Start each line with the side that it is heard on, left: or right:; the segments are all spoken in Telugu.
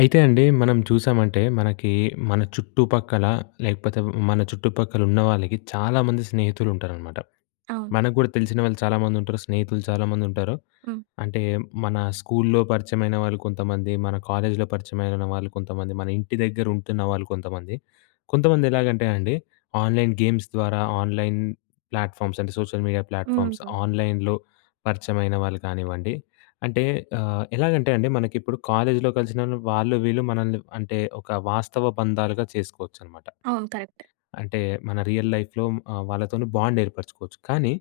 left: అయితే అండి మనం చూశామంటే మనకి మన చుట్టుపక్కల లేకపోతే వ్ మన చుట్టుపక్కల ఉన్నవాళ్ళకి చాలామంది స్నేహితులుంటారన్నమాట.
right: అవును.
left: మనకు గూడా తెలిసినవాళ్ళు చాలామంది ఉంటారు. స్నేహితులు చాలామంది ఉంటారు.
right: హ్మ్.
left: అంటే మన స్కూల్‌లో పరిచయమైన వాళ్ళు కొంతమంది, మన కాలేజ్‌లో పరిచయమైనన వాళ్ళు కొంతమంది, మన ఇంటి దగ్గర ఉంటున్నవాళ్ళు కొంతమంది, కొంతమంది ఎలాగంటే అండి ఆన్‍లైన్ గేమ్స్ ద్వారా, ఆన్‍లైన్ ప్లాట్‍ఫామ్స్ అంటే సోషల్ మీడియా ప్లాట్‍ఫామ్స్
right: హుహు.
left: ఆన్‍లైన్‌లో పరిచయమైన వాళ్ళు కానివ్వండి, అంటే ఆహ్, ఎలాగంటే అండి మనకిప్పుడు కాలేజ్‌లో కలిసినవాళ్ళు వాళ్ళు వీళ్ళు మనల్ని అంటే ఒక వాస్తవ బంధాలుగా చేసుకోవచ్చన్నమాట.
right: అవును. కరెక్ట్.
left: అంటే మన రియల్ లైఫ్‍లో ఆహ్, వాళ్ళతోని బాండ్ ఏర్పరుచుకోవచ్చు. కానీ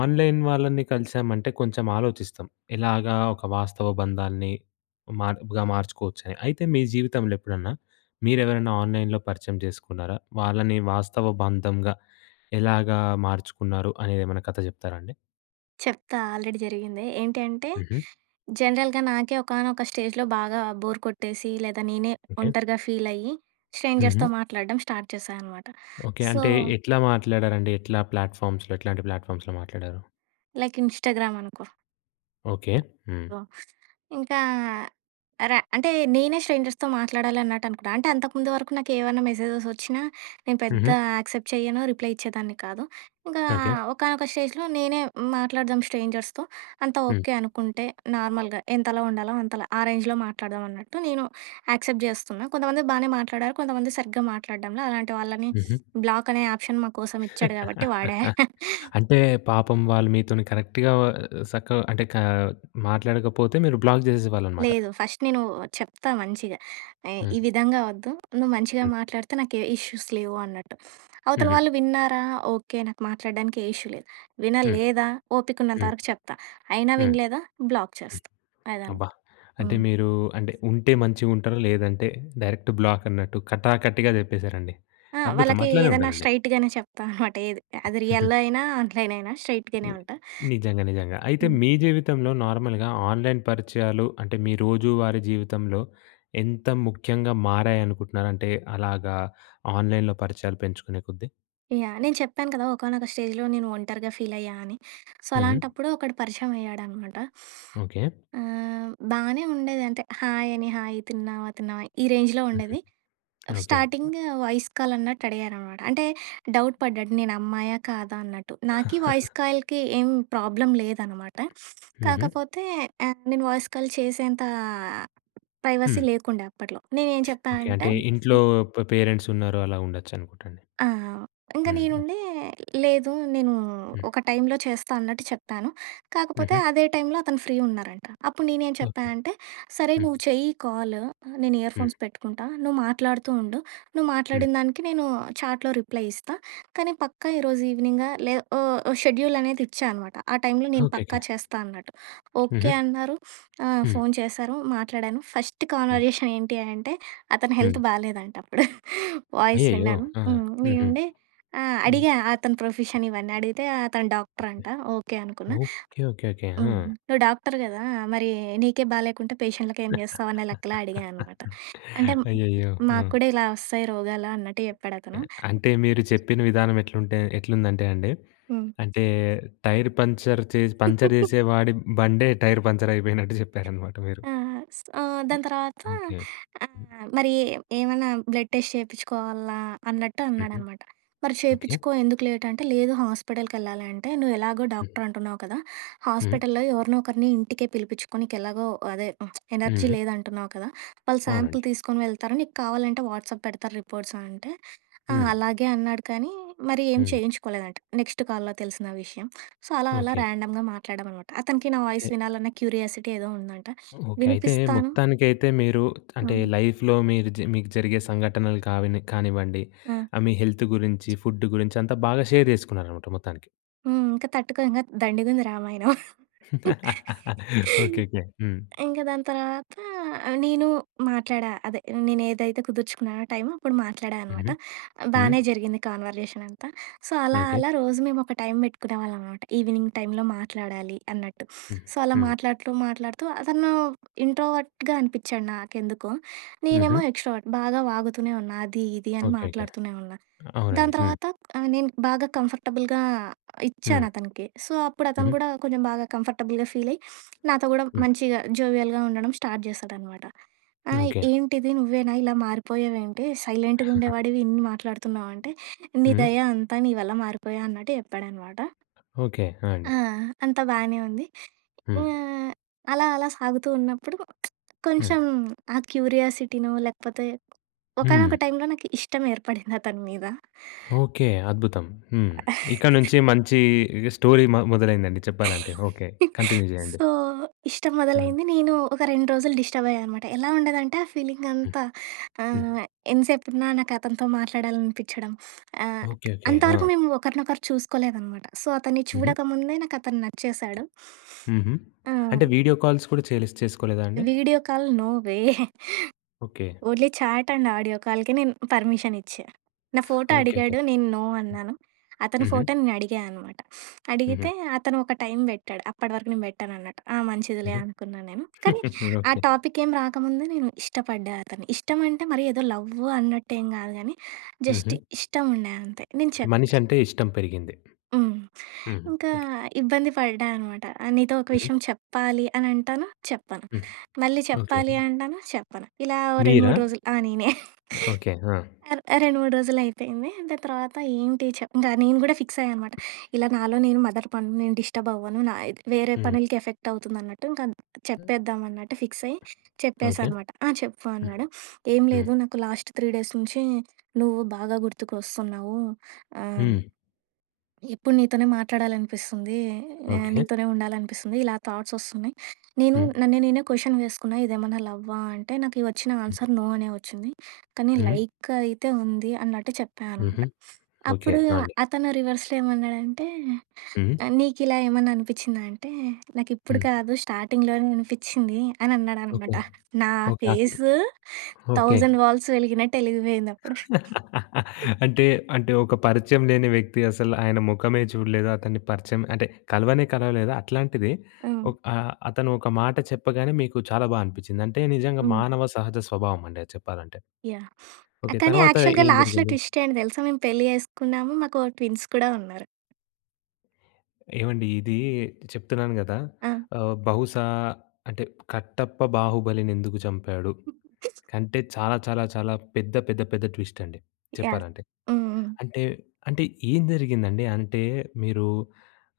left: ఆన్‍లైన్ వాళ్ళని కలిసామంటే కొంచెం ఆలోచిస్తం. ఎలాగా ఒక వాస్తవ బంధాన్ని మార్గ మార్చుకోవచ్చని. అయితే మీ జీవితంలో ఎప్పుడన్నా మీరు ఎవరైనా ఆన్‍లైన్‍లో పరిచయం చేసుకున్నరా? వాళ్ళని వాస్తవ బంధంగా ఎలాగా మార్చుకున్నరు అనేది ఏమన్నా కథ చెప్తారా అండి?
right: చెప్తా ఆల్రెడీ జరిగిందే. ఏంటి అంటే
left: హుహు.
right: జనరల్‌గా నాకే ఒకానొక స్టేజ్‌లో బాగా బోర్ కొట్టేసి లేదా నేనే
left: ఓకె.
right: ఒంటరిగా ఫీల్ అయ్యి స్ట్రేంజర్స్‌తో
left: హుహు.
right: మాట్లాడడం స్టార్ట్ చేశా అన్నమాట.
left: ఓకె.
right: సో
left: అంటే ఎట్లా మాట్లాడారండి? ఎట్లా ప్లాట్‌ఫామ్స్‌లో ఎట్లాంటి ప్లాట్‌ఫామ్స్‌లో మాట్లాడారు?
right: లైక్ ఇన్‌స్టాగ్రామ్ అనుకో.
left: ఓకే. హ్మ్.
right: సో ఇంకా అర అంటే నేనే స్ట్రేంజర్స్‌తో మాట్లాడాలి అన్నట్టు అనుకుంటా. అంటే అంతకుముందు వరకు నాకేమన్నా మెసేజెస్ వచ్చినా నేను పెద్ద
left: హుహు.
right: యాక్సెప్ట్ చేయను. రిప్లై ఇచ్చేదాన్ని కాదు. ఇంకా
left: ఓకే.
right: ఒకానొక స్టేజ్‍లో నేనే మాట్లాడదాం స్ట్రేంజర్స్‌తో అంతా
left: హ్మ్.
right: ఓకే అనుకుంటే నార్మల్‍గా ఎంతలో ఉండాలో అంతలో. ఆ రేంజ్‌లో మాట్లాడదాం అన్నట్టు నేను యాక్సెప్ట్ జేస్తున్నా. కొంతమంది బాగానే మాట్లాడారు కొంతమంది సరిగ్గా మాట్లాడడంల. అలాంటి వాళ్ళని
left: హుహు.
right: బ్లాక్ అనే ఆప్షన్ మాకోసం ఇచ్చాడు కాబట్టి వాడా.
left: అంటే పాపం వాళ్ళు మీతోని కరెక్ట్‌గా ఆహ్, ఆహ్, సక్కగ అంటే క మాట్లాడకపోతే మీరు బ్లాక్ జేసెసేవాళ్ళనమాట.
right: లేదు ఫస్ట్ నేను చెప్తా మంచిగా. ఏయ్, ఈ
left: హ్మ్.
right: విధంగా వద్దు నువ్వు మంచిగా
left: హ్మ్.
right: మాట్లాడితే నాకే ఇష్యూస్ లేవు అన్నట్టు. అవతల
left: హుహు.
right: వాళ్ళు విన్నారా ఓకే నాకు మాట్లాడడానికి ఏ ఇష్యూ లేదు.
left: హ్మ్,
right: వినలేదా ఓపికున్నంత
left: హ్మ్.
right: వరకు చెప్తా అయినా
left: హ్మ్.
right: వినలేదా బ్లాక్
left: హ్మ్.
right: చేస్తా అదనామాట.
left: అబ్బా! అంటే
right: హ్మ్.
left: మీరు అంటే ఉంటే మంచిగా ఉంటా‌రు లేదంటే డైరెక్ట్ బ్లాక్ అన్నట్టు కటాకట్టిగా చెప్పేసారండి.
right: ఆ!
left: అద్భుతం
right: వాళ్ళకి
left: అట్లానే
right: ఏదన్నా
left: ఉండాలండి.
right: స్ట్రెయిట్‌గానే చెప్తా అనమాట ఏది. అది రియల్‌లో అయినా ఆన్‍లైన్ అయినా స్ట్రెయిట్‌గానే ఉంటా.
left: నిజంగా నిజంగా. అయితే
right: హ్మ్.
left: మీ జీవితంలో నార్మల్‍గా ఆన్‍లైన్ పరిచయాలు అంటే మీ రోజువారీ జీవితంలో ఎంత ముఖ్యంగా మారాయనుకుంటున్నారంటే అలాగా ఆన్‍లైన్‍లో పరిచయాలు పెంచుకునే కొద్దీ.
right: యాహ్! నేను చెప్పాను కదా! ఒకానొక స్టేజ్‌లో నేను ఒంటరిగా ఫీల్ అయ్యా అని. సో,
left: హ్మ్.
right: అలాంటప్పుడు ఒకడు పరిచయం అయ్యాడన్నమాట.
left: ఓకే.
right: ఆహ్, బానే ఉండేది. అంటే, హాయ్ అని, హాయ్, తిన్నావా? తిన్నావా? ఈ రేంజ్‌లో
left: హుహు.
right: ఉండేది.
left: ఓకే.
right: స్టార్టింగ్ వాయిస్ కాల్ అన్నట్టు అడిగారన్నమాట. అంటే డౌట్ పడ్డాడు నేను అమ్మాయా? కాదా? అన్నట్టు. నాకి వాయిస్ కాల్‌కి ఏం ప్రాబ్లమ్ లేదన్నమాట.
left: హుహు.
right: కాకపోతే ఆహ్, నేను వాయిస్ కాల్ చేసేంత ప్రైవసీ
left: హ్మ్.
right: లేకుండే అప్పట్లో. నేను ఏం చెప్పా
left: ఓకే.
right: అంటే
left: అంటే ఇంట్లో ప పేరెంట్స్ ఉన్నారు. అలా ఉండొచ్చు అనుకుంటా అండి.
right: ఆ! ఇంక
left: హ్మ్.
right: నేనుండి, "లేదు నేను
left: హ్మ్.
right: ఒక టైమ్‌లో చేస్తా" అన్నట్టు చెప్పాను. కాకపోతే
left: హుహు.
right: అదే టైమ్ లో అతను ఫ్రీ ఉన్నారంట. అప్పుడు నేనేం చెప్పా
left: ఓకే.
right: అంటే "సరే!
left: హ్మ్.
right: నువ్వు చెయ్యి కాల్ నేను ఇయర్
left: హ్మ్.
right: ఫోన్స్ పెట్టుకుంటా నువ్వు మాట్లాడుతూ ఉండు. నువ్వు
left: హ్మ్.
right: మాట్లాడిన దానికి నేను చాట్‍లో రిప్లై ఇస్తా. కానీ పక్కా ఈరోజు ఈవినింగ్" లే ఉ షెడ్యూల్ అనేది ఇచ్చా అన్నమాట. ఆ టైమ్‌లో నేను
left: ఓకే.
right: పక్కా
left: ఓకే.
right: చేస్తా అన్నట్టు. ఓకే
left: హుహు.
right: అన్నారు. ఆహ్,
left: హ్మ్.
right: ఫోన్ చేశారు, మాట్లాడాను. ఫస్ట్
left: హ్మ్.
right: కన్వర్జేషన్ ఏంటి అంటే అతని
left: హ్మ్.
right: హెల్త్ బాలేదంట. అప్పుడు వాయిస్
left: అయ్యయ్యో!
right: విన్నాను.
left: ఆ! హుహు.
right: నేనుండి ఆహ్,
left: హ్మ్.
right: అడిగా అతని ప్రొఫెషన్ ఇవన్నీ, అడిగితే అతను డాక్టర్
left: ఓకే.
right: అంట. ఓకే, అనుకున్నా.
left: ఓకే. ఓకే. ఓకే.
right: హ్మ్,
left: హా!
right: "నువ్వు డాక్టర్ కదా? మరి నీకే బాలేకుంటే పేషెంట్లకి ఏం చేస్తావు?" అనే లెక్కలో అడిగానన్నమాట. అంటే
left: అయ్యయ్యో! ఆ!
right: "మాకు కూడా ఇలా వస్తాయి రోగాలు" అన్నట్టు చెప్పాడు
left: ఒకే.
right: అతను.
left: అంటే మీరు చెప్పిన విధానం ఎట్లుంటే ఎట్లుందంటే అండి
right: హ్మ్.
left: అంటే టైర్ పంక్చర్ చేసి పంక్చర్ చేసే వాడి బండే టైర్ పంక్చర్ అయిపోయినట్టు చెప్పారన్నమాట మీరు.
right: ఆహ్, సొ
left: హ్మ్.
right: దాని తర్వాత,
left: ఓకే. హ్మ్.
right: ఆహ్, మరి ఏమన్నా "బ్లడ్ టెస్ట్ చేపించుకోవాలా?" అన్నట్టు
left: హుహు.
right: అన్నాడన్నమాట. "మరి
left: ఓకే.
right: చేపించుకో. ఎందుకు లేట్?" అంటే లేదు "హాస్పిటల్‌కి ఎళ్ళాలి అంటే నువ్వు ఎలాగో
left: హ్మ్.
right: డాక్టర్ అంటున్నావు కదా!
left: హ్మ్.
right: హాస్పిటల్‌లో ఎవరినో ఒకరిని ఇంటికే పిలిపించుకో. నీకు ఎలాగో అదే ఎనర్జీ
left: హ్మ్.
right: లేదు అంటున్నావు కదా! వాళ్ళు
left: అవునండి.
right: సాంపిల్ తీసుకొని వెళ్తారు. నీకు కావాలంటే వాట్సాప్ పెడతారు రిపోర్ట్స్" అనంటే ఆ!
left: హ్మ్.
right: అలాగే అన్నాడు. కానీ మరి ఏం
left: హ్మ్.
right: చేయించుకోలేదంట నెక్స్ట్ కాల్‌లో తెలిసిన విషయం. సో, అలా అలా
left: ఓకే.
right: ర్యాండమ్‌గా మాట్లాడామన్నమాట. అతనికి నా వాయిస్
left: అయితే
right: వినాలన్న క్యూరియాసిటీ ఏదో ఉందంట.
left: ఓకే. అయితే
right: వినిపిస్తాను
left: మొత్తానికైతే మీరు అంటే
right: హ్మ్.
left: లైఫ్‌లో మీర్ మీకు జరిగే సంఘటనలు కావి కానివ్వండి,
right: ఆ!
left: ఆహ్, మీ హెల్త్ గురించి, ఫుడ్ గురించి అంతా బాగా షేర్ చేసుకున్నారన్నమాట మొత్తానికి.
right: హ్మ్. ఇంక తట్టుకో ఇంగా దండిగుంది రామాయణం.
left: Okay, okay. హ్మ్.
right: ఇంక దాని తర్వాత నేను మాట్లాడా. అదే నేనేదైతే కుదుర్చుకున్నానో టైము, అప్పుడు మాట్లాడా అనమాట.
left: హుహు. హ్మ్.
right: బానే జరిగింది కాన్వర్జేషన్ అంతా. సో అలా,
left: ఓకే.
right: అలా రోజు మేమొక టైమ్ పెట్టుకునేవాళ్ళం మాట. ఈవినింగ్ టైమ్‌లో మాట్లాడాలి అన్నట్టు.
left: హ్మ్.
right: సో అలా
left: హ్మ్.
right: మాట్లాడుతూ, మాట్లాడుతూ అతను ఇంట్రోవర్ట్‌గా అనిపిచ్చాడు నాకెందుకో. నేనేమో
left: హుహు.
right: ఎక్స్‌ట్రోవర్ట్. బాగా వాగుతూనే ఉన్నా. అది ఇది అని
left: ఓకేకే.
right: మాట్లాడుతూనే ఉన్నా.
left: అవునండి.
right: దాని
left: హ్మ్.
right: తర్వాత ఆహ్, నేను బాగా కంఫర్టబుల్‌గా ఇచ్చాను
left: హ్మ్.
right: అతనికి. సో అప్పుడు అతను
left: హుహు.
right: కూడా కొంచెం బాగా కంఫర్టబుల్‍గా ఫీలయి నాతో కూడా
left: హ్మ్.
right: మంచిగా జోవియల్‌గా ఉండడం స్టార్ట్ జేస్తాడనమాట. "ఆ
left: హ్మ్. ఓకే.
right: ఏంటిది నువ్వేనా? ఇలా మారిపోయావు ఏంటి? సైలెంట్‌గా ఉండేవాడివి. ఇన్ని మాట్లాడుతున్నావు" అంటే "నీ
left: హుహు.
right: దయ అంతా. నీ వల్ల మారిపోయా" అన్నట్టు చెప్పాడనమాట.
left: ఓకే. ఆ! అండి.
right: ఆ! అంతా బానే ఉంది. ఇ
left: హ్మ్.
right: ఆహ్, అలా, అలా సాగుతూ ఉన్నప్పుడు
left: హ్మ్.
right: కొంచెం ఆ క్యూరియాసిటినో లేకపోతే,
left: హ్మ్.
right: ఒకానొక టైమ్‌లో నాకు ఇష్టం ఏర్పడింది అతని మీద.
left: ఓకే. అద్భుతం. హ్మ్. ఇక నుంచి మంచీ స్టోరీ మొ మొదలైందండి చెప్పాలంటే. ఓకే. కంటిన్యు జెయ్యండి.
right: సో ఇష్టం
left: హ్మ్.
right: మొదలైంది. నేను ఒక 2 రోజులు డిస్టర్బ్ అయ్యానమాట. ఎలా ఉండేదంటే ఆ ఫీలింగ్
left: హ్మ్.
right: అంతా
left: హ్మ్.
right: ఆహ్, ఎంత సేపున్నా నాకతనితో మాట్లాడాలనిపిచ్చడం. ఆహ్,
left: ఓకే, ఓకే.
right: అంతవరకు
left: ఆ!
right: మేము ఒకరినొకరు చూసుకోలేదనమాట. సో అతన్ని
left: హుహు.
right: చూడక ముందే నాకతను నచ్చేశాడు.
left: హుహు.
right: ఆ!
left: అంటే వీడియో కాల్స్ కూడా చేయలిస్ చేస్కోలేదా అండి?
right: Video call no way.
left: Okay.
right: Only chat and audio కాల్‌కే నేను పర్మిషన్ ఇచ్చా. నా ఫోటో
left: ఓకేకే.
right: అడిగాడు. నేను నో
left: హ్మ్.
right: అన్నాను. అతని
left: హుహు.
right: ఫోటో నేనడిగా అనమాట. అడిగితే
left: హుహు.
right: అతను ఒక టైమ్ బెట్టాడు. అప్పటి వరకు నేను బెట్టనన్నట్టు. ఆ మంచిదిలే
left: హుహు.
right: అనుకున్నా నేను. కానీ ఆ
left: ఓకే.
right: టాపిక్ ఏం రాకముందు నేను ఇష్టపడ్డా అతని. ఇష్టం అంటే మరీ ఏదో లవ్ అన్నట్టు ఏం గాదు గానీ జస్ట్
left: హుహు.
right: ఇష్టం ఉండే అంతే. నేను
left: అంటే
right: చెప్
left: మనిషి అంటే ఇష్టం పెరిగింది.
right: హ్మ్.
left: హుహు.
right: ఇంకా
left: ఓకే.
right: ఇబ్బంది పడ్డా అనమాట. ఆహ్, "నీతో ఒక
left: హుహు.
right: విషయం చెప్పాలి" అని అంటాను. చెప్పను.
left: హ్మ్.
right: మళ్ళీ
left: ఓకే.
right: "చెప్పాలి"
left: హుహు.
right: అంటాను. చెప్పను. ఇలా ఓ రెండు
left: మీరా?
right: మూడు రోజులు ఆ! నేనే.
left: ఓకే. ఆ!
right: అర్ ఆ 2,3 రోజులు అయిపోయింది. దాని తర్వాత ఏంటి చప్ ఇంగ నేను గూడా ఫిక్స్ అయ్యా అనమాట. ఇలా నాలో నేను మదన పడను. నేను డిస్టర్బ్ అవ్వను. నా ఇద్ వేరే
left: హ్మ్.
right: పనులకి ఎఫెక్ట్ అవుతుంది అన్నట్టు, ఇంక చెప్పేద్దాం అన్నట్టు ఫిక్స్ అయ్యి చెప్పేశా
left: ఓకే.
right: అనమాట. "ఆ! చెప్పు"
left: హ్మ్.
right: అన్నాడు. "ఏం
left: హ్మ్.
right: లేదు నాకు లాస్ట్ 3 డేస్ నుంచి నువ్వు బాగా గుర్తుకొస్తున్నావు." ఆహ్
left: హ్మ్.
right: "ఎప్పుడు నీతోనే మాట్లాడాలనిపిస్తుంది. ఆహ్,
left: ఓకే.
right: నీతోనే ఉండాలనిపిస్తుంది. ఇలా థాట్స్ వస్తున్నాయి. నేను
left: హ్మ్.
right: నన్ను నేనే క్వషన్ వేసుకున్నా ఇదేమన్నా లవ్వా అంటే నాకు వచ్చిన ఆన్సర్ నో అనే వచ్చింది. కానీ
left: హుహు.
right: లైక్ అయితే ఉంది" అన్నట్టు చెప్పా అనమాట.
left: హుహు. ఓకే
right: అప్పుడు
left: ఆ! అండి.
right: అతను రివర్స్‌లో ఏమన్నాడంటే,
left: హుహు.
right: ఆహ్, "నీకిలా ఏమన్నా అనిపిచ్చిందా" అంటే, "నాకిప్పుడు
left: హ్మ్.
right: కాదు స్టార్టింగ్‍లోనే అనిపిచ్చింది" అని
left: ఓకే.
right: అన్నాడనమాట. నా
left: ఓకే. అతను
right: ఫేస్
left: ఓకే.
right: 1000 వాల్ట్స్ వెలిగినట్టు ఎలిగిపోయింది అప్పుడు.
left: అంటే, అంటే ఒక పరిచయం లేని వ్యక్తి. అసల ఆయన మొఖమే చూడలేదు. అతన్ని పరిచయం అంటే కలవనే కలవలేదు. అట్లాంటిది
right: హ్మ్.
left: ఒక్ ఆ అతను ఒక మాట చెప్పగానే, మీకు చాలా బా అనిపిచ్చింది. అంటే నిజంగా
right: హ్మ్.
left: మానవ సహజ స్వభావం అండి అది చెప్పాలంటే.
right: యాహ్! ఆ
left: ఓకే.
right: కానీ
left: తర్వాత
right: యాక్చువల్‌గా
left: ఏం
right: లాస్ట్‌లో
left: జరిగింది?
right: ట్విస్ట్ ఏంటి తెలుసా మేము పెళ్లి చేసుకున్నాము. మాకు ఓ ట్విన్స్ కూడా ఉన్నారు.
left: ఏవండీ ఇది చెప్తున్నాను గదా!
right: ఆ!
left: ఆహ్, బహుశా అంటే కట్టప్ప బాహుబలిని ఎందుకు చంపాడు? కంటే చాలా, చాలా, చాలా పెద్ద, పెద్ద, పెద్ద ట్విస్ట్ అండి
right: యహ్!
left: చెప్పాలంటే.
right: హ్మ్. హ్మ్.
left: అంటే, అంటే ఏం జరిగిందండి. అంటే మీరు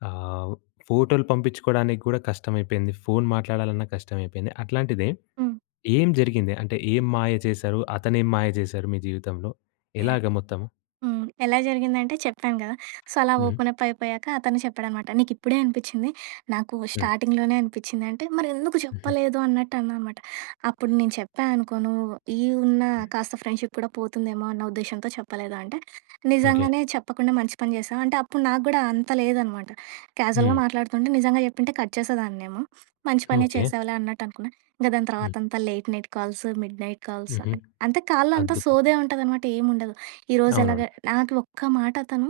left: ఆహ్, ఫోటోలు పంపించుకోడానికి కూడా కష్టమైపోయింది. ఫోన్ మాట్లాడాలన్నా కష్టమైపోయింది. అట్లాంటిది
right: హ్మ్.
left: ఏం జరిగింది. అంటే ఏం మాయ చేశారు. అతనేం మాయ జేశారు మీ జీవితంలో
right: యహ్!
left: ఎలాగ
right: హ్మ్.
left: మొత్తము?
right: హ్మ్. ఎలా జరిగిందంటే చెప్పాను గదా! సో అలా
left: హ్మ్.
right: ఓపెన్ అప్ అయిపోయాక అతనే చెప్పాడనమాట. నీకు ఇప్పుడే అనిపిచ్చింది. నాకు
left: హ్మ్.
right: స్టార్టింగ్‌లోనే అనిపిచ్చింది అంటే మరి ఎందుకు
left: ఉహూ.
right: చెప్పలేదు అన్నట్టు అన్నానమాట. అప్పుడు నేను చెప్పా అనుకో నువ్వు ఈ ఉన్న
left: హ్మ్.
right: కాస్త ఫ్రెండ్‌షిప్ కూడా పోతుందేమో అన్న ఉద్దేశ్యంతో చెప్పలేదు అంటే.
left: ఓకే.
right: నిజంగానే చెప్పకుండా మంచి పని జేసావు. అంటే అప్పుడు నాగూడా అంత లేదనమాట. క్యాజువల్‌గా
left: హ్మ్.
right: మాట్లాడుతుంటే నిజంగా చెప్పుంటే కట్ చేసేదాన్నేమో! మంచి పనే
left: ఓకే.
right: చేసావులే అన్నట్టు అనుకున్నా. ఇంక దాని
left: హ్మ్.
right: తర్వాత అంతా late night calls, mid night calls.
left: హుహు.
right: అంటే కాల్‌లో అంతా
left: అద్భుతం.
right: సోదే ఉంటాదనమాట. ఏం ఉండదు. ఈరోజు ఎలాగ
left: అవునవును.
right: నాకు ఒక్క మాట అతను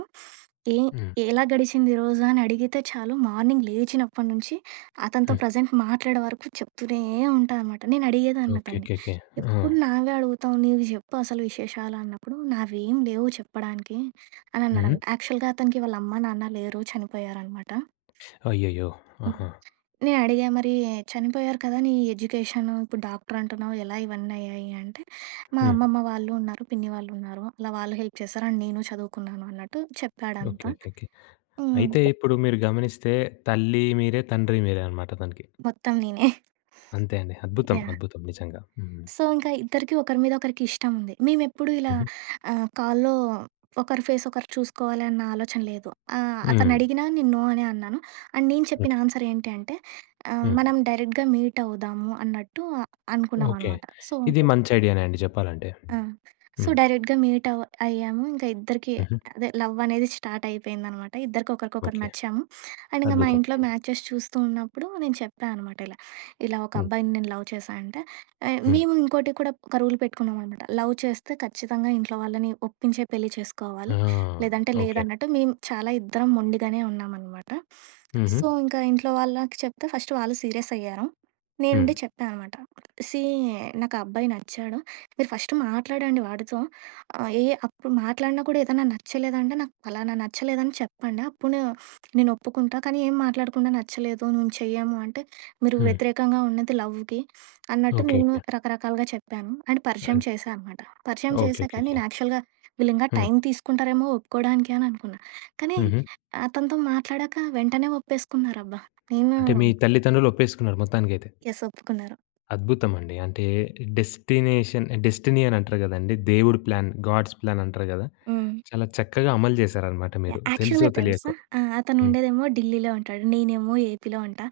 right: ఏం
left: హ్మ్.
right: ఎలా గడిచింది ఈరోజు అని అడిగితే చాలు. మార్నింగ్ లేచినప్పటి నుంచి అతనితో
left: హ్మ్.
right: ప్రెజెంట్ మాట్లాడే వరకు చెప్తూనే ఉంటా అనమాట. నేను అడిగేదాన్ని అతన్ని
left: ఓకేకేకే. హా!
right: ఎప్పుడు నావే అడుగుతావు నీవి జెప్పు అసలు విశేషాలు అన్నప్పుడు నావేమి లేవు చెప్పడానికి అని
left: హ్మ్.
right: అన్నాడంట. యాక్చువల్‌గా అతనికి వాళ్ళ అమ్మ నాన్న లేరు చనిపోయారనమాట.
left: అయ్యయ్యో!
right: హ్మ్.
left: ఆహా!
right: నే అడిగా మరి చనిపోయారు కదా! నీ ఎడ్యుకేషను ఇప్పుడు డాక్టర్ అంటున్నావు ఎలా ఇవన్నీ అయ్యాయి అంటే. మా
left: హ్మ్.
right: అమ్మమ్మ వాళ్ళు ఉన్నారు, పిన్ని వాళ్ళు ఉన్నారు అలా వాళ్ళు హెల్ప్ చేశారు. అండ్ నేను చదువుకున్నాను అన్నట్టు చెప్పాడంతా.
left: ఓకేకేకే.
right: హ్మ్.
left: అయితే ఇప్పుడు మీరు గమనిస్తే తల్లి మీరే, తండ్రి మీరే అనమాట ఆతనకి.
right: మొత్తం నేనే.
left: అంతే అండి. అద్భుతం,
right: యాహ్!
left: అద్భుతం నిజంగా. హ్మ్.
right: సో ఇంక ఇద్దరికి ఒకరి మీద ఒకరికి ఇష్టం ఉంది. మేమెప్పుడూ ఇలా
left: ఉహూ.
right: ఆహ్, కాల్‌లో ఒకరి ఫేస్ ఒకరు చూసుకోవాలి అన్న ఆలోచన లేదు. ఆహ్, అతను
left: హ్మ్.
right: అడిగినా నేను నో అనే అన్నాను. అండ్ నేను
left: ఓకే.
right: చెప్పిన ఆన్సర్ ఏంటి అంటే ఆహ్,
left: హ్మ్.
right: మనం డైరెక్ట్‌గా మీట్ అవుదాము అన్నట్టు అనుకున్నాం
left: ఓకే.
right: అనమాట. సో
left: ఇది మంచి ఐడియానే అండి చెప్పాలంటే.
right: ఆ! సో
left: హ్మ్.
right: డైరెక్ట్‌గా మీట్ అవ్ అయ్యాము. ఇంక ఇద్దరికీ
left: ఉహూ.
right: అదే లవ్ అనేది స్టార్ట్ అయిపోయిందనమాట. ఇద్దరికి ఒకరికొకరు
left: ఓకే.
right: నచ్చాము. అండ్ ఇంక మా
left: అద్భుతం.
right: ఇంట్లో
left: హ్మ్.
right: మ్యాచెస్ చూస్తూ ఉన్నప్పుడు నేను చెప్పా అనమాట ఇలా. ఇలా ఒక
left: హ్మ్.
right: అబ్బాయిని నేను లవ్ చేశా అంటే యే
left: హ్మ్.
right: మేము ఇంకోటి కూడా ఒక రూల్ పెట్టుకున్నామనమాట. లవ్ చేస్తే ఖచ్చితంగా ఇంట్లో వాళ్ళని ఒప్పించే పెళ్లి
left: ఆ!
right: చేసుకోవాలి. లేదంటే
left: ఓకే.
right: లేదన్నట్టు మేము చాలా ఇద్దరం మొండిగానే ఉన్నామనమాట.
left: ఉహూ.
right: సో ఇంక ఇంట్లో వాళ్ళకి చెప్తే ఫస్ట్ వాళ్ళు సీరియస్ అయ్యారు. నేను
left: హ్మ్.
right: ఉండి చెప్పా అనమాట. సీ నాకు ఆ అబ్బాయి నచ్చాడు. మీరు ఫస్ట్ మాట్లాడండి వాడితో. ఆహ్, ఏ అప్పుడు మాట్లాడినా కూడా ఏదన్నా నచ్చలేదంటే నాకు ఫలానా నచ్చలేదని చెప్పండి. అప్పుడు నేను ఒప్పుకుంటా. కానీ ఏం మాట్లాడకుండా నచ్చలేదు. మేము చెయ్యము అంటే మీరు
left: హ్మ్.
right: వ్యతిరేకంగా ఉన్నది లవ్‌కి అన్నట్టు నేను
left: ఓకేకే.
right: రకరకాలుగా చెప్పాను. అండ్ పరిచయం
left: ఆయ్!
right: చేశా అనమాట. పరిచయం చేశాక
left: ఓకేకేకే.
right: నేను యాక్చువల్‌గా వీళ్ళింగా
left: హ్మ్.
right: టైం తీసుకుంటారేమో ఒప్పుకోడానికి అని అనుకున్నా. కానీ
left: హుహు.
right: అతనితో మాట్లాడాక వెంటనే ఒప్పేసుకున్నారబ్బా!
left: అంటే మీ
right: హ్మ్.
left: తల్లిదండ్రులు ఒప్పేసుకున్నారు మొత్తానికైతే.
right: యస్. ఒప్పుకున్నారు.
left: అద్భుతమండి. అంటే డెస్టినేషన్ డెస్టినీ అని అంటారు గదండీ దేవుడు ప్లాన్ గాడ్స్ ప్లాన్ అంటారు గదా!
right: హ్మ్.
left: చాలా చక్కగా అమలు జేశారనమాట మీరు
right: యాహ్!
left: తెలిసో
right: యాక్చువల్‌గా తెలుసా!
left: తెలియకో.
right: ఆ! అతను
left: హ్మ్.
right: ఉండేదేమో ఢిల్లీలో ఉంటాడు. నేనేమో ఏపీలో ఉంటా.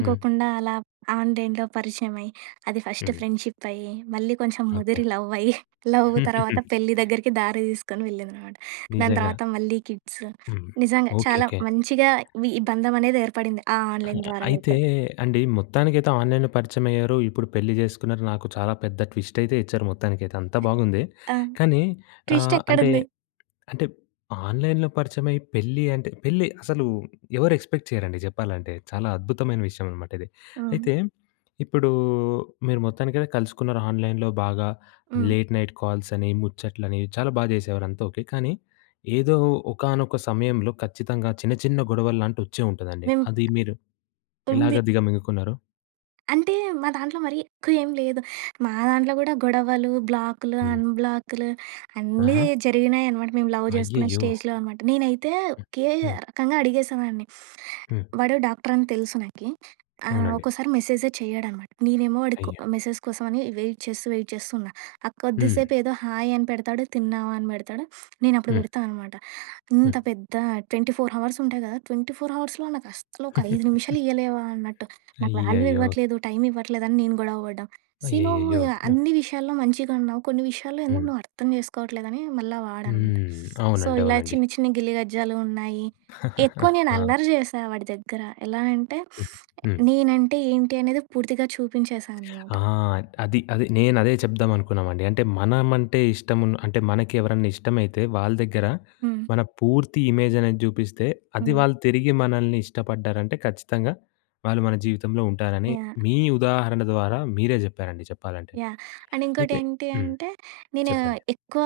left: హ్మ్.
right: అలా ఆన్‍లైన్‍‌లో పరిచయమై. అది ఫస్ట్
left: హ్మ్.
right: ఫ్రెండ్‌షిప్ అయ్యి మళ్ళీ కొంచెం
left: ఓకే.
right: ముదిరి లవ్ అయ్యి, లవ్ తర్వాత పెళ్లి దగ్గరికి దారి దీసుకొని వెళ్ళిందనమాట. దాని
left: నిజంగా.
right: తర్వాత మళ్ళీ కిడ్సు
left: హ్మ్.
right: నిజంగా చాలా
left: ఓకేకే.
right: మంచిగా వి ఈ బంధమనేది ఏర్పడింది. ఆ ఆన్‍లైన్
left: ఆహా!
right: ద్వారా
left: అయితే
right: అయితే.
left: అండి మొత్తానికైతే ఆన్‍లైన్‍లో పరిచయం అయ్యారు. ఇప్పుడు పెళ్లి జేసుకున్నారు. నాకు చాలా పెద్ద ట్విస్ట్ అయితే ఇచ్చారు మొత్తానికైతే అంతా
right: హ్మ్.
left: బావుంది.
right: ఆ!
left: కానీ
right: ట్విస్ట్
left: ఆహ్, అంటే
right: ఎక్కడుంది?
left: అంటే ఆన్‍లైన్‍లో పరిచయమై పెళ్లి అంటే పెళ్లి అసలు ఎవరు ఎక్స్‌పెక్ట్ చేయరండి జెప్పాలంటే. చాలా అద్భుతమైన విషయం అనమాట ఇది.
right: హ్మ్.
left: అయితే ఇప్పుడు మీరు మొత్తానికి కలుసుకున్నారు ఆన్‍లైన్‍లో బాగా
right: హ్మ్.
left: లేట్ నైట్ కాల్స్ అని, ముచ్చట్లని చాలా బాగా జేసేవారు అంతా ఓకే. కానీ ఏదో ఒకానొక సమయంలో ఖచ్చితంగా చిన్న, చిన్న గొడవలు లాంటివి వచ్చే ఉంటదండి.
right: మేము
left: అది మీరు
right: ఉంది.
left: ఎలాగా దిగమింగుకున్నారు?
right: అంటే మా దాంట్లో మరి ఎక్కువ ఏంలేదు. మా దాంట్లో గూడా గొడవలు బ్లాకులు,
left: హ్మ్.
right: అన్‌బ్లాక్‍లు అన్నీ
left: ఆహా!
right: జరిగినాయనమాట. మేము లవ్ చేసుకునే
left: అయ్యయ్యో!
right: స్టేజ్‌‌లో అనమాట. నేనైతే
left: హ్మ్,
right: ఒకే
left: హ్మ్.
right: రకంగా అడిగేసేదాన్ని.
left: హ్మ్.
right: వాడు డాక్టర‌ని తెలుసు నాకి. ఆహ్,
left: అవునండి.
right: ఒక్కోసారి మెసేజే చేయడనమాట. నేనేమో వాడికో
left: అయ్యో!
right: ఆహ్, మెసేజ్ కోసం అని వెయిట్ చేస్తూ వెయిట్ చేస్తూ ఉన్నా. ఆ
left: హ్మ్.
right: కొద్దిసేపు ఏదో హాయ్! అని పెడతాడు తిన్నావా? అని పెడతాడు నేను అప్పుడు
left: హ్మ్.
right: పెడతా అనమాట ఇంత
left: హ్మ్.
right: పెద్ద 24 అవర్స్ ఉంటాయి కదా! 24 అవర్స్‌లో నాకు అస్సలు ఒక 5 నిమిషాలు ఇవ్వలేవా? అన్నట్టు. నాకు వాల్యూ
left: అయ్యయ్యో!
right: ఇవ్వట్లేదు, టైమ్ ఇవ్వట్లేదని నేను గొడవ పడడం. సీ నువ్వు
left: అయ్యయ్యయ్యో! హ్మ్.
right: అన్ని విషయాల్లో మంచిగా ఉన్నావు కొన్ని విషయాల్లో ఎందుకు
left: హ్మ్.
right: నువ్వు అర్థం చేసుకోవట్లేదని మళ్ళ వాడనమాట.
left: హ్మ్.
right: సో
left: అవునండి,
right: ఇలా
left: అవునండి.
right: చిన్ని, చిన్ని గిల్లి గజ్జాలు ఉన్నాయి. ఎక్కువ నేను
left: ఆ!
right: అల్లరి చేశా వాడి దగ్గర ఎలా అంటే,
left: హ్మ్, హ్మ్.
right: నేనంటే ఏంటి అనేది పూర్తిగా చూపించేసానమాట.
left: ఆ! అది, అది నేను అదే చెప్దాం అనుకున్నామండి. అంటే మనమంటే ఇష్టమున్న అంటే మనకి ఎవరన్నా ఇష్టమైతే వాళ్ళ దగ్గర
right: హ్మ్.
left: మన పూర్తి ఇమేజ్ అనేది చూపిస్తే అది
right: హ్మ్.
left: వాళ్ళు తిరిగి మనల్ని ఇష్టపడ్డారంటే ఖచ్చితంగా వాళ్ళు మన జీవితంలో ఉంటారని,
right: యాహ్!
left: మీ ఉదాహరణ ద్వారా మీరే చెప్పారండి చెప్పాలంటే.
right: యాహ్! అండ్ ఇంకోటి
left: అయితే
right: ఏంటి
left: హ్మ్.
right: అంటే, నేను
left: చెప్పండి.
right: ఎక్కువ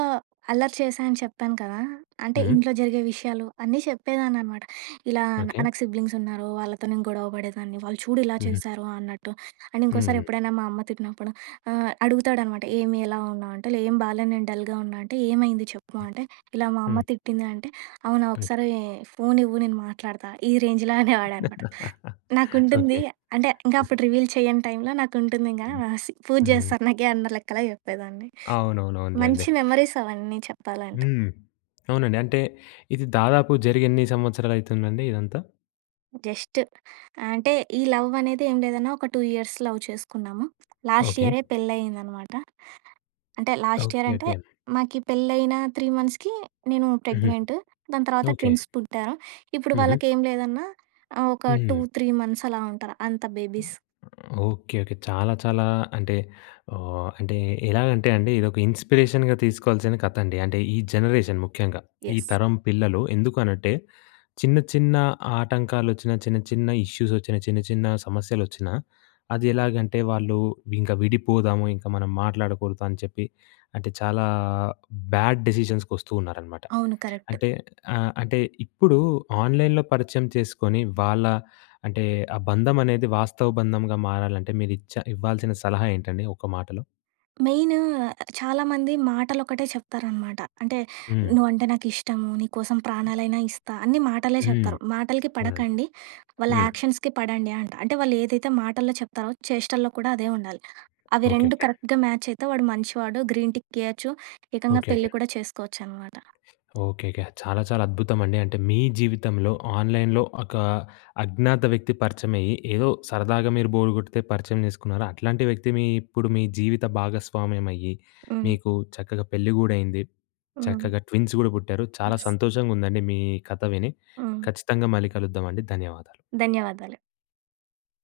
right: అల్లరి చేశా అని చెప్పాను కదా! అంటే
left: హ్మ్.
right: ఇంట్లో జరిగే విషయాలు అన్నీ చెప్పేదాన్ని అనమాట. ఇలా ఆహ్,
left: ఓకే.
right: నాకు సిబ్లింగ్స్ ఉన్నారు. వాళ్ళతో నేను గొడవ పడేదాన్ని, వాళ్ళు చూడు ఇలా
left: హుహు.
right: చేశారో అన్నట్టు అండ్ ఇంకోసారి
left: హ్మ్.
right: ఎప్పుడైనా మా అమ్మ తిట్టినప్పుడు ఆహ్, అడుగుతాడనమాట ఏమి ఎలావున్నావు అంటే ఏం బాలే నేను డల్‌గా ఉన్నా అంటే, ఏమైంది చెప్పు అంటే, ఇలా మా అమ్మ
left: హ్మ్.
right: తిట్టింది అంటే, అవునా?
left: ఓకే.
right: ఒకసారి ఫోన్ ఇవ్వు నేను మాట్లాడుతా ఈ రేంజ్‌లో అనేవాడనమాట. నాకుంటుంది
left: ఓకే.
right: అంటే ఇంకా
left: హ్మ్.
right: అప్పుడు రివీల్ చేయని టైమ్‌లో నాకు ఉంటుంది ఇంగా
left: హ్మ్,
right: ఆ సీ పూజ
left: హ్మ్.
right: చేస్తారు నాకీ అందర లెక్కలా చెప్పేదాన్ని.
left: అవునవునవునులెండి.
right: మంచి మెమరీస్ అవన్నీ చెప్పాలంటే.
left: హ్మ్. అవునండి. అంటే ఇది దాదాపు జరిగేన్ని సంవత్సరాలు అయితుందండి ఇదంతా?
right: జస్ట్. అంటే, ఈ లవ్వనేది ఏమి లేదన్నా ఒక 2 ఇయర్స్ లవ్ చేసుకున్నాము.
left: ఓకే.
right: లాస్టియరే పెళ్ళయిందనమాట. అంటే,
left: ఓకె.
right: లాస్టియరంటే,
left: ఓకె.
right: మాకీ పెళ్ళైన 3 మంత్స్‌కి నేను
left: హుహు.
right: ప్రెగ్నెంట్. దాని తర్వాత
left: ఓకే.
right: ట్విన్స్ పుట్టారు. ఇప్పుడు
left: హుహు.
right: వాళ్ళకేం లేదన్నా ఆహ్, ఒక టూ
left: హ్మ్.
right: త్రీ మంత్సలా ఉంటారు, అంత బేబీస్.
left: ఓకే. ఓకే. చాలా, చాలా అంటే, ఆహ్, అంటే, ఎలాగంటే అండీ, ఇదొక ఇన్‌స్పిరేషన్‌గా తీసుకోవాల్సిన కథండి. అంటే, ఈ జనరేషన్ ముఖ్యంగా, ఈ
right: యస్.
left: తరం పిల్లలు. ఎందుకు అనంటే, చిన్న చిన్న ఆటంకాలొచ్చినా, చిన్న చిన్న ఇష్యూసొచ్చినా, చిన్న చిన్న సమస్యలొచ్చినా, అదెలాగంటే, వాళ్ళు ఇంక విడిపోదాము, ఇంక మనం మాట్లాడకూడదు అని చెప్పి, అంటే చాలా బ్యాడ్ డిసిషన్స్‌కొస్తూ ఉన్నారనమాట.
right: అవును. కరక్ట్.
left: అంటే ఆహ్, అంటే, ఇప్పుడూ ఆన్‌లై‌న్‌లో పరిచయం చేసుకొని, వాళ్ళా అంటే, ఆ బంధమనేది వాస్తవ బంధముగా మారాలంటే, మీరిచ్చ ఇవ్వాల్సిన సలహా ఏంటండి ఒక మాటలో?
right: మెయిను చాలామంది మాటలొకటే చెప్తారనమాట. అంటే,
left: హ్మ్.
right: నువ్వంటే నాకిష్టము, నీ కోసం ప్రాణాలైనా ఇస్తా, అన్నీ మాటలే
left: హ్మ్.
right: చెప్తారు. మాటలకి
left: అవునండి.
right: పడకండి. వాళ్ళ
left: హ్మ్.
right: యాక్షన్స్‌కి పడండి అంట. అంటే, వాళ్ళేదైతే మాటల్లో చెప్తారో, చేష్టల్లో కూడా అదే ఉండాలి. అవి రెండు
left: ఓకేకే.
right: కరెక్ట్‌గా మ్యాచయితే, వాడు మంచివాడు గ్రీన్ టిక్కియ్యచ్చు. ఏకంగా
left: ఓకేకే.
right: పెళ్లి కూడా చేసుకోవచ్చనమాట.
left: ఓకేకే. చాలా చాలా అద్భుతమండి. అంటే, మీ జీవితంలో, ఆన్‍లైన్‍లో ఒకా అజ్ఞాత వ్యక్తి పరిచయమయ్యి, ఏదో సరదాగా మీరు బోరు గొడితే పరిచయం చేసుకున్నారు. అట్లాంటి వ్యక్తి మీ ఇప్పుడు మీ జీవిత భాగస్వామ్యమయ్యి.
right: హ్మ్.
left: మీకు చక్కగా పెళ్లి గూడయింది.
right: హ్మ్.
left: చక్కగా ట్విన్స్ గూడా పుట్టారు. చాలా
right: యస్.
left: సంతోషంగుందండి మీ కథ విని.
right: ఆ!
left: ఖచ్చితంగా మళ్ళీ కలుద్దామండి. ధన్యవాదాలు.
right: ధన్యవాదాలు.